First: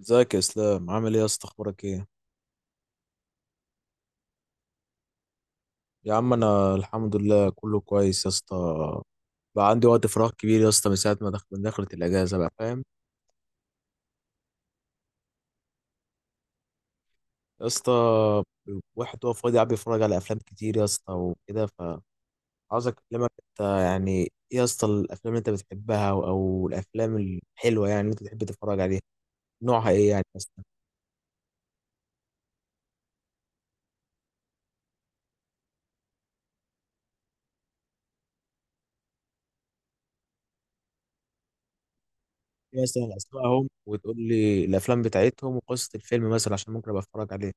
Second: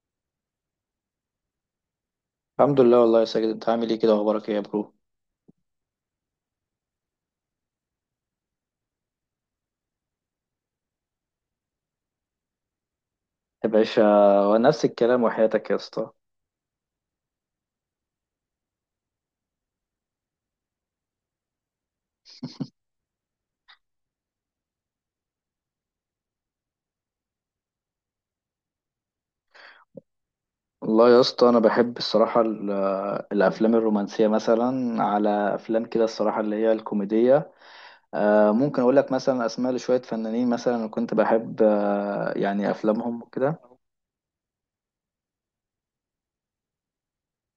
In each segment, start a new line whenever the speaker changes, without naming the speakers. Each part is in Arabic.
ازيك يا اسلام؟ عامل ايه يا اسطى؟ اخبارك ايه؟
الحمد لله والله يا ساجد، انت عامل ايه كده؟ اخبارك ايه يا برو؟
يا عم انا الحمد لله كله كويس يا اسطى. بقى عندي وقت فراغ كبير يا اسطى من ساعه ما دخلت من دخلت الاجازه، بقى فاهم
يا باشا، ونفس الكلام وحياتك يا اسطى.
يا اسطى؟ واحد هو فاضي قاعد بيتفرج على افلام كتير يا اسطى، وكده فعاوز اكلمك انت. يعني ايه يا اسطى الافلام اللي انت بتحبها؟ او الافلام الحلوه يعني اللي انت بتحب تتفرج عليها، نوعها ايه يعني مثلا؟
والله يا اسطى انا بحب الصراحه الافلام الرومانسيه، مثلا على افلام كده الصراحه اللي هي الكوميديه. ممكن اقول لك مثلا اسماء لشويه فنانين مثلا انا كنت بحب يعني
ايه مثلا
افلامهم
اسمائهم؟
وكده.
وتقول لي الافلام بتاعتهم وقصه الفيلم مثلا، عشان ممكن ابقى اتفرج عليه.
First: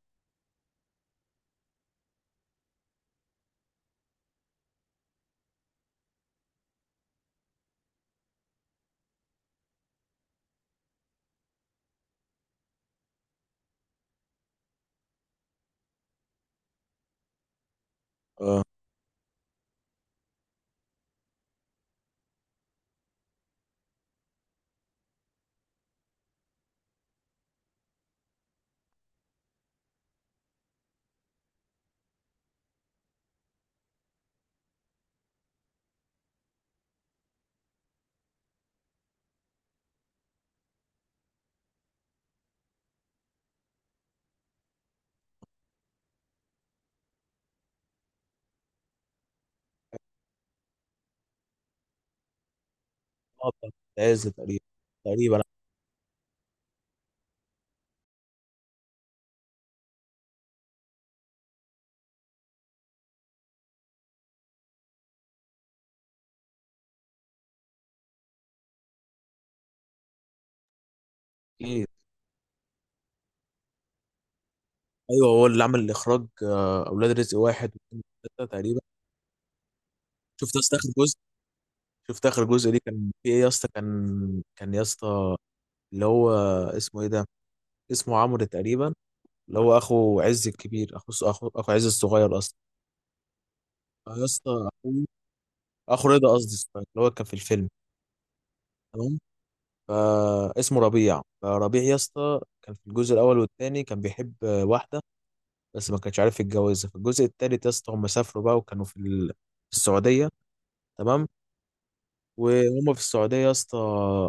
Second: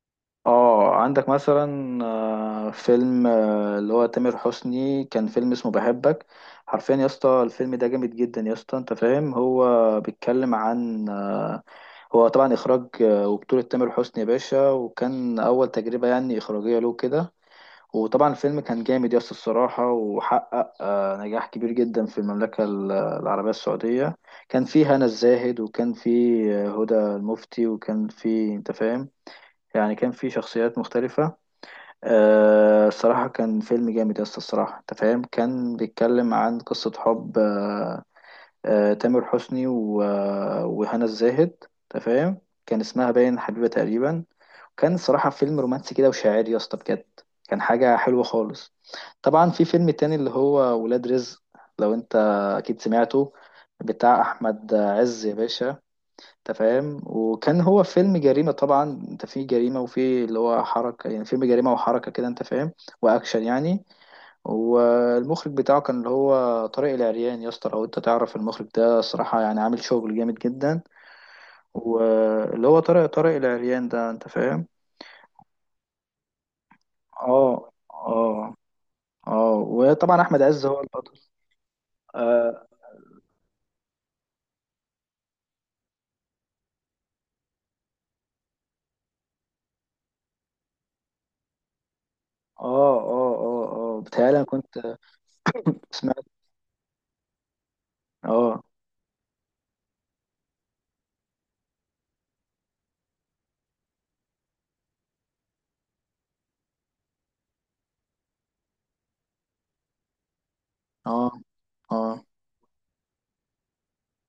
اه، عندك مثلا فيلم اللي هو تامر حسني، كان فيلم اسمه بحبك. حرفيا يا اسطى الفيلم ده جامد جدا يا اسطى، انت فاهم. هو بيتكلم عن هو طبعا إخراج وبطولة تامر حسني يا باشا، وكان أول تجربة يعني إخراجية له كده. وطبعا الفيلم
اه.
كان جامد يس الصراحة، وحقق نجاح كبير جدا في المملكة العربية السعودية. كان فيه هنا الزاهد، وكان فيه هدى المفتي، وكان فيه أنت فاهم، يعني كان فيه شخصيات مختلفة. الصراحة كان فيلم جامد يس الصراحة أنت فاهم. كان بيتكلم عن قصة حب تامر حسني و... آه، وهنا الزاهد انت فاهم. كان اسمها باين حبيبة تقريبا. كان صراحة فيلم رومانسي كده وشاعري يا اسطى بجد، كان حاجة حلوة خالص. طبعا في فيلم تاني اللي هو ولاد رزق، لو انت اكيد سمعته،
بتاعت
بتاع
عز تقريبا.
احمد عز يا
تقريبا.
باشا. انت فاهم، وكان هو فيلم جريمة طبعا، انت في جريمة وفي اللي هو حركة، يعني فيلم جريمة وحركة كده انت فاهم، واكشن يعني. والمخرج بتاعه كان اللي هو طارق العريان يا اسطى، لو انت تعرف المخرج ده صراحة يعني عامل شغل جامد جدا.
اكيد.
واللي هو طارق العريان ده انت فاهم.
ايوه، هو اللي عمل الاخراج اولاد رزق
اه،
واحد واثنين وثلاثه
اه،
تقريبا.
اه، وطبعا احمد
شفت يا
عز
اسطى
هو
اخر جزء؟
البطل.
شفت اخر
اه،
جزء ليه؟ كان في ايه يا اسطى؟ كان يا اسطى اللي هو اسمه ايه ده؟ اسمه عمرو تقريبا، اللي هو اخو عز الكبير، اخو عز الصغير اصلا.
اه، اه، اه، آه.
يا
بتهيألي انا
اسطى
كنت
اخو، اخو
سمعت.
رضا قصدي الصغير اللي هو كان في الفيلم.
اه،
تمام. فاسمه ربيع. فربيع يا اسطى كان في الجزء الاول والثاني كان بيحب واحده بس ما كانش عارف يتجوزها. في الجزء الثالث يا اسطى هم سافروا بقى وكانوا في في السعوديه.
اه،
تمام.
اه،
وهم في السعودية يا اسطى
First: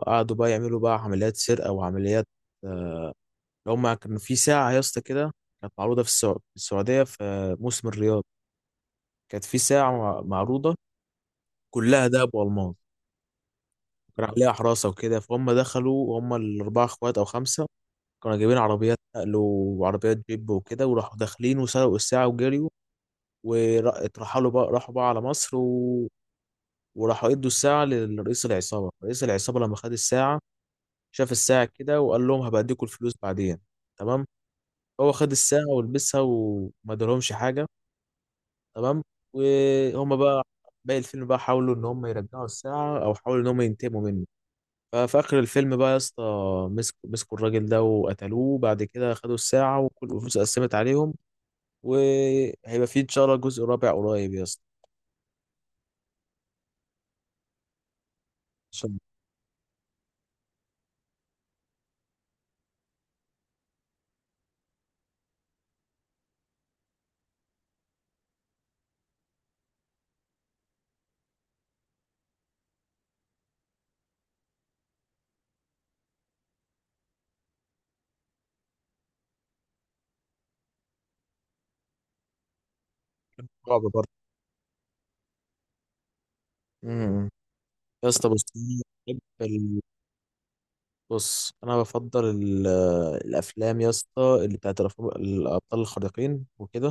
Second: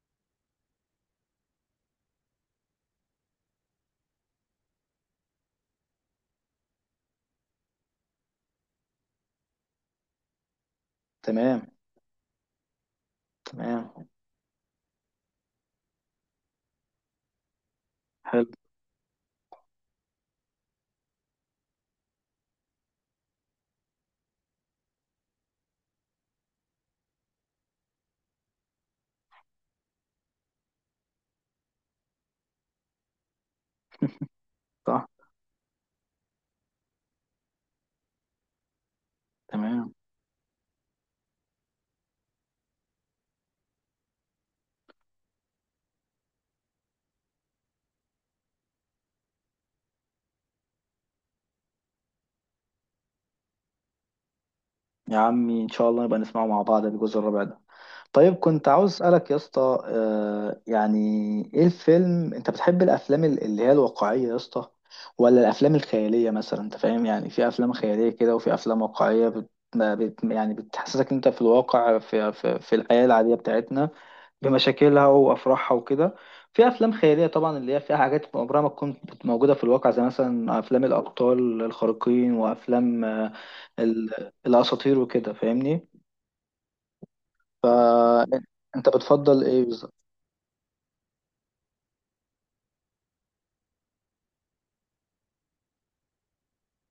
قعدوا بقى يعملوا بقى عمليات سرقة وعمليات اللي هم كانوا في ساعة يا اسطى كده، كانت معروضة في في السعودية في موسم الرياض. كانت في ساعة معروضة
تمام،
كلها دهب والماس،
تمام،
كان عليها حراسة وكده. فهم دخلوا وهم الأربعة اخوات أو خمسة كانوا
حلو،
جايبين عربيات نقل وعربيات جيب وكده، وراحوا داخلين وسرقوا الساعة وجريوا، واترحلوا بقى، راحوا بقى على مصر وراحوا ادوا الساعة لرئيس العصابة. رئيس العصابة لما خد الساعة شاف الساعة كده وقال لهم هبقى اديكوا الفلوس بعدين. تمام.
صح،
هو خد الساعة ولبسها وما ادالهمش حاجة. تمام.
تمام.
وهم بقى باقي الفيلم بقى حاولوا ان هم يرجعوا الساعة او حاولوا ان هم ينتقموا منه. ففي اخر الفيلم بقى يا اسطى مسكوا الراجل ده وقتلوه، بعد كده خدوا الساعة وكل الفلوس اتقسمت عليهم. وهيبقى في ان شاء الله جزء رابع قريب يا اسطى.
يا عمي ان شاء الله نبقى نسمعه مع بعض الجزء الرابع ده. طيب كنت عاوز
عشان
اسالك يا اسطى يعني ايه الفيلم، انت بتحب الافلام اللي هي الواقعيه يا اسطى، ولا الافلام الخياليه؟ مثلا انت فاهم، يعني في افلام خياليه كده وفي افلام واقعيه بت... ما بت... يعني بتحسسك انت في الواقع، في الحياه العاديه بتاعتنا بمشاكلها وافراحها وكده. في افلام خياليه طبعا اللي هي فيها حاجات عمرها ما تكون موجوده في الواقع، زي مثلا افلام الابطال الخارقين وافلام
رعب برضه.
ال... الاساطير وكده فاهمني.
أمم. يا اسطى بص،
فانت بتفضل ايه بالظبط؟
بص انا بفضل الافلام يا اسطى اللي بتاعت الابطال الخارقين وكده،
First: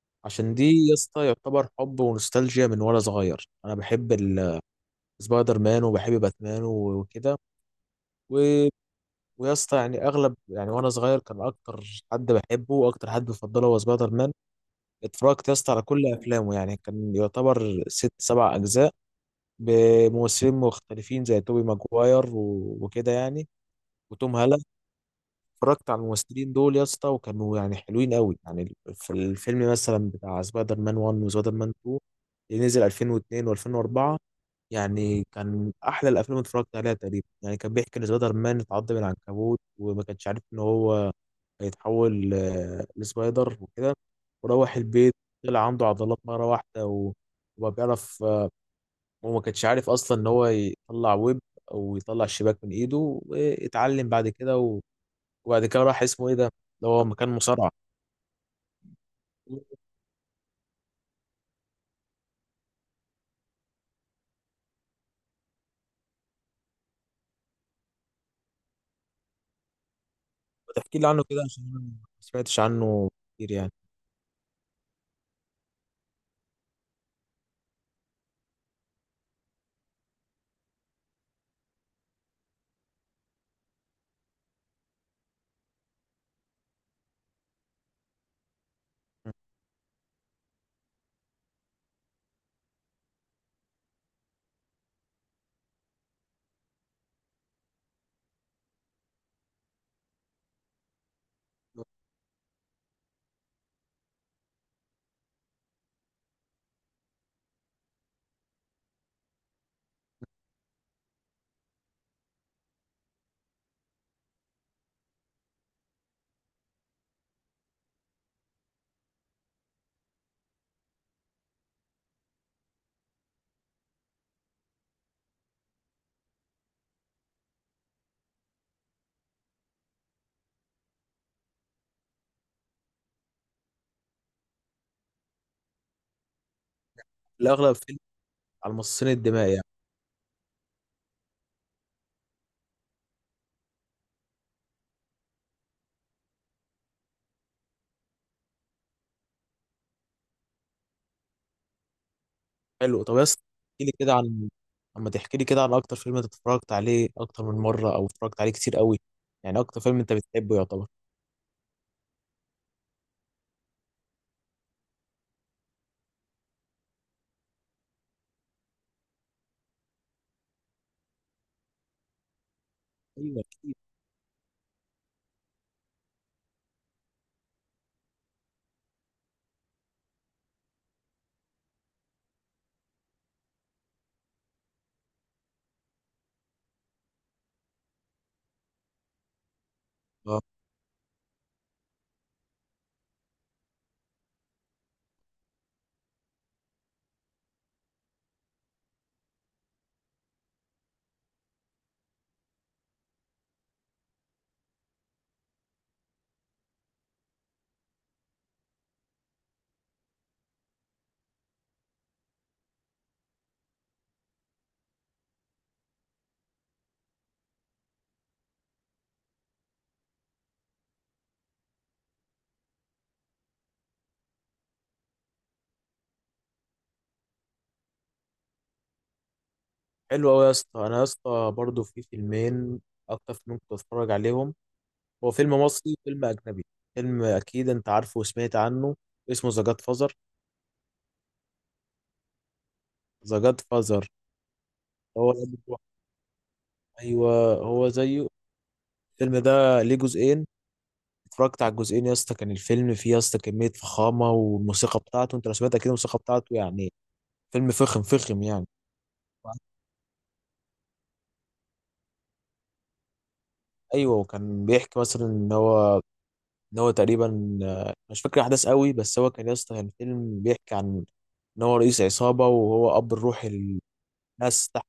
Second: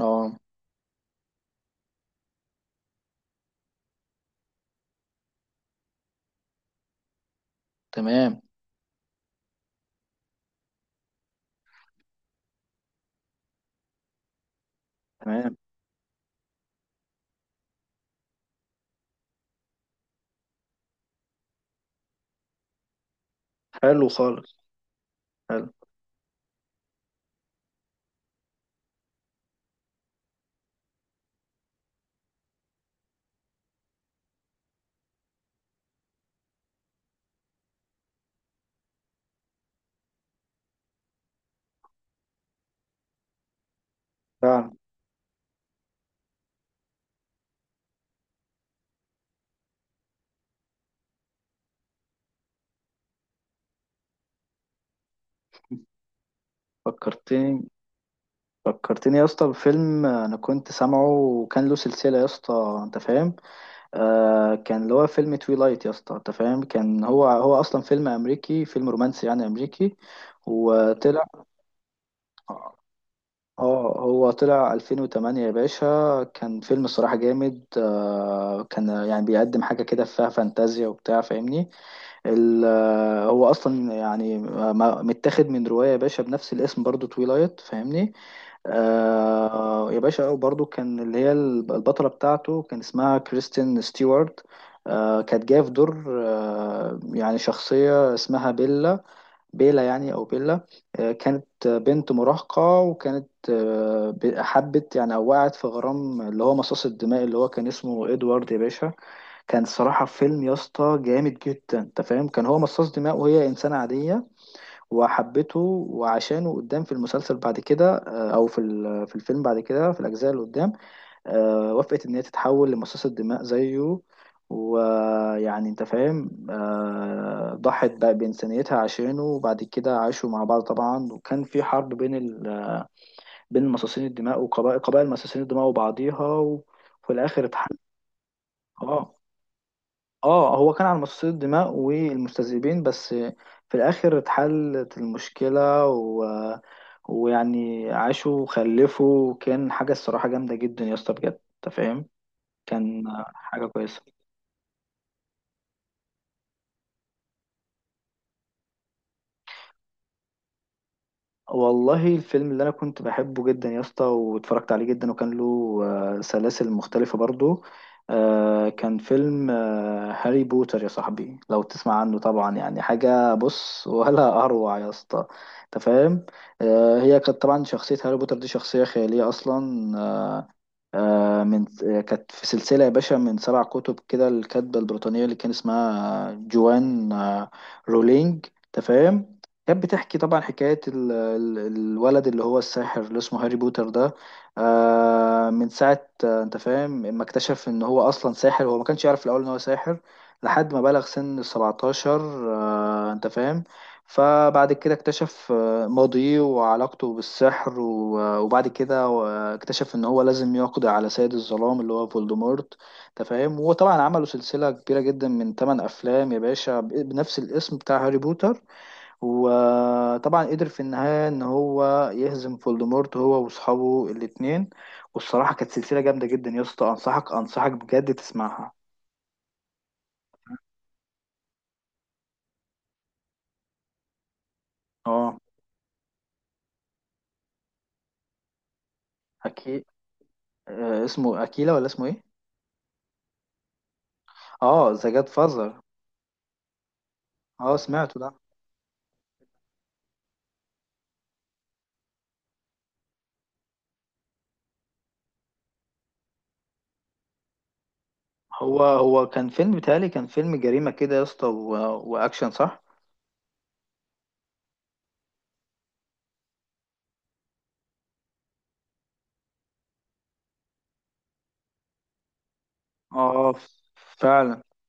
اه،
عشان دي يا اسطى يعتبر حب ونوستالجيا من وانا صغير. انا بحب سبايدر مان وبحب باتمان وكده و...
تمام،
ويا اسطى يعني اغلب، يعني وانا صغير كان اكتر حد بحبه واكتر حد بفضله هو سبايدر مان. اتفرجت يا
تمام،
اسطى على كل افلامه، يعني كان يعتبر ست سبع اجزاء بممثلين مختلفين زي توبي ماجواير وكده يعني،
حلو
وتوم
خالص،
هالاند.
حلو،
اتفرجت على الممثلين دول يا اسطى وكانوا يعني حلوين قوي. يعني في الفيلم مثلا بتاع سبايدر مان 1 وسبايدر مان 2 اللي نزل 2002 و2004، يعني كان احلى الافلام اللي اتفرجت عليها تقريبا. يعني كان بيحكي ان سبايدر مان اتعض من العنكبوت وما كانش عارف ان هو هيتحول لسبايدر وكده.
فعلا.
وروح البيت طلع عنده عضلات مره واحده وما بيعرف آه، وما كانش عارف اصلا ان هو يطلع ويب او يطلع شباك من ايده، واتعلم بعد كده. وبعد كده راح اسمه ايه ده اللي هو مكان
فكرتني،
مصارعة.
فكرتني يا اسطى بفيلم انا كنت سامعه وكان له سلسله، يا اسطى انت فاهم. آه، كان اللي هو فيلم تويلايت يا اسطى، انت فاهم. كان هو اصلا فيلم امريكي، فيلم رومانسي يعني امريكي
ما تحكي لي عنه
وطلع.
كده عشان انا ما سمعتش عنه كتير يعني.
اه، هو طلع 2008 يا باشا. كان فيلم الصراحه جامد، آه كان يعني بيقدم حاجه كده فيها فانتازيا وبتاع فاهمني. هو اصلا يعني متاخد من روايه يا باشا بنفس الاسم برضو تويلايت فاهمني. آه يا باشا، وبرضو كان اللي هي البطله بتاعته كان اسمها كريستين ستيوارت. آه، كانت جايه في دور آه يعني شخصيه اسمها بيلا، بيلا يعني او بيلا. آه، كانت بنت مراهقه، وكانت آه حبت يعني او وقعت في غرام اللي هو مصاص الدماء اللي هو كان اسمه ادوارد يا باشا. كان صراحة فيلم يا اسطى جامد جدا، انت فاهم. كان هو مصاص دماء وهي انسانة عادية، وحبته. وعشانه قدام في المسلسل بعد كده او في في الفيلم بعد كده في الاجزاء اللي قدام وافقت ان هي تتحول لمصاص الدماء زيه. ويعني انت فاهم ضحت بقى بإنسانيتها عشانه، وبعد كده عاشوا مع بعض طبعا، وكان في حرب بين بين مصاصين الدماء وقبائل قبائل مصاصين الدماء وبعضيها، وفي الاخر
الاغلب
اتحل.
فيلم على مصاصين
اه،
الدماء يعني؟
اه، هو كان على مصاصين الدماء والمستذئبين بس. في الاخر اتحلت المشكلة ويعني عاشوا وخلفوا، وكان حاجة الصراحة جامدة جدا يا اسطى بجد انت فاهم.
حلو.
كان
طب بس
حاجة
احكي لي
كويسة.
كده عن، اما تحكي لي كده عن اكتر فيلم انت اتفرجت عليه اكتر من مرة او اتفرجت عليه كتير قوي، يعني اكتر فيلم انت بتحبه يعتبر.
والله الفيلم اللي انا كنت بحبه جدا يا اسطى، واتفرجت عليه جدا وكان له سلاسل مختلفة برضو. كان فيلم هاري بوتر يا صاحبي، لو تسمع عنه طبعا، يعني حاجة
ايوه اكيد.
بص ولا اروع يا اسطى، انت فاهم. هي كانت طبعا شخصية هاري بوتر دي شخصية خيالية اصلا. آه، من آه، كانت في سلسلة يا باشا من سبع كتب كده، الكاتبة البريطانية اللي كان اسمها جوان رولينج تفهم. كانت بتحكي طبعا
آه،
حكاية الولد اللي هو الساحر اللي اسمه هاري بوتر ده. من ساعة انت فاهم، ما اكتشف ان هو اصلا ساحر. هو ما كانش يعرف في الاول ان هو ساحر لحد ما بلغ سن السبعتاشر، انت فاهم. فبعد كده اكتشف ماضيه وعلاقته بالسحر وبعد كده اكتشف ان هو لازم يقضي على سيد الظلام اللي هو فولدمورت انت فاهم. وطبعا عملوا سلسلة كبيرة جدا من 8 افلام يا باشا بنفس الاسم بتاع هاري بوتر. وطبعا قدر في النهاية ان هو يهزم فولدمورت هو واصحابه الاتنين. والصراحة كانت سلسلة جامدة جدا يا اسطى، انصحك بجد تسمعها.
حلو قوي يا اسطى. انا يا اسطى برضه في فيلمين اكتر فيلم كنت بتفرج عليهم، هو
اه،
فيلم مصري وفيلم اجنبي. فيلم اكيد انت عارفه وسمعت عنه، اسمه ذا جاد
اكيد.
فازر.
اسمه اكيلا ولا اسمه ايه؟
ذا جاد فازر،
اه، ذا جاد
هو.
فازر.
ايوه
اه،
هو
سمعته
زيه.
ده.
الفيلم ده ليه جزئين، اتفرجت على الجزئين يا اسطى. كان الفيلم فيه يا اسطى كميه فخامه، والموسيقى بتاعته انت لو سمعت اكيد الموسيقى بتاعته، يعني فيلم فخم فخم يعني.
هو هو كان فيلم بيتهيألي، كان فيلم جريمة كده يا اسطى وأكشن صح؟
ايوه، وكان بيحكي مثلا ان هو، ان هو تقريبا مش فاكر احداث قوي، بس هو كان يا اسطى كان فيلم بيحكي عن ان هو رئيس عصابه وهو اب الروحي
اه، فعلا.
للناس تحت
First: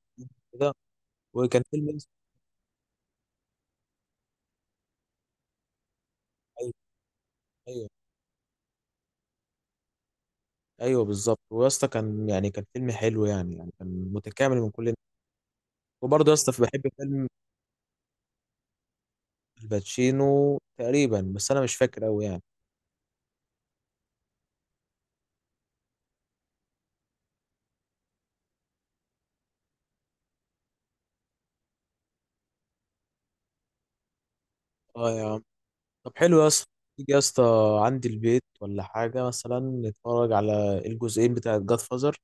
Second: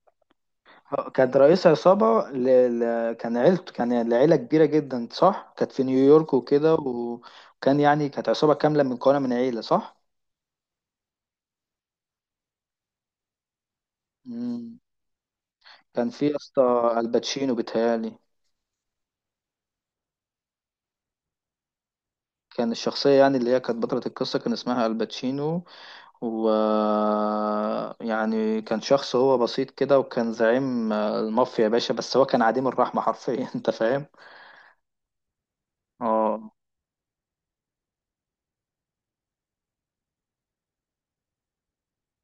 كده.
كانت
وكان
رئيس
فيلم يا اسطى-.
عصابة كان عيلته، كان العيلة كبيرة جدا صح؟ كانت في نيويورك
ايوه،
وكده وكان
ايوه،
يعني كانت عصابة كاملة من مكونة من عيلة صح؟
ايوه بالظبط. ويا اسطى كان يعني كان فيلم حلو يعني، يعني كان متكامل من
مم.
كل.
كان في
وبرضه يا
يا
اسطى بحب
اسطى
فيلم
الباتشينو بيتهيألي.
الباتشينو تقريبا، بس انا مش فاكر قوي يعني.
كان الشخصية يعني اللي هي كانت بطلة القصة كان اسمها الباتشينو، و يعني كان شخص هو بسيط كده، وكان زعيم المافيا يا باشا، بس هو كان عديم الرحمة حرفيا انت فاهم.
اه يا عم. طب حلو يا
اه
اسطى، تيجي يا اسطى عندي البيت ولا حاجه مثلا نتفرج على الجزئين بتاع جاد فازر؟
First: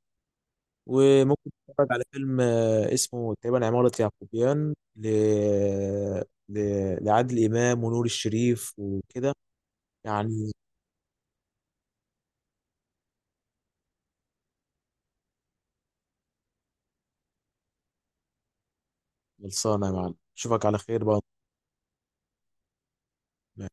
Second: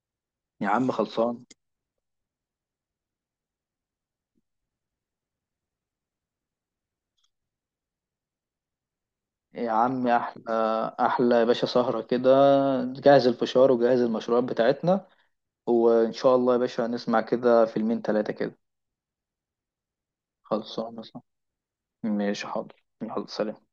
يا عم خلصان.
وممكن نتفرج على فيلم اسمه تقريبا عمارة يعقوبيان ل... لعادل امام ونور الشريف وكده
يا عم
يعني.
احلى، احلى يا باشا، سهرة كده، جهز الفشار وجهز المشروبات بتاعتنا، وان شاء الله يا باشا هنسمع كده فيلمين تلاتة كده.
خلصانه يا معلم، اشوفك على
خلصان يا
خير بقى.
صاحبي. ماشي، حاضر، يلا سلام.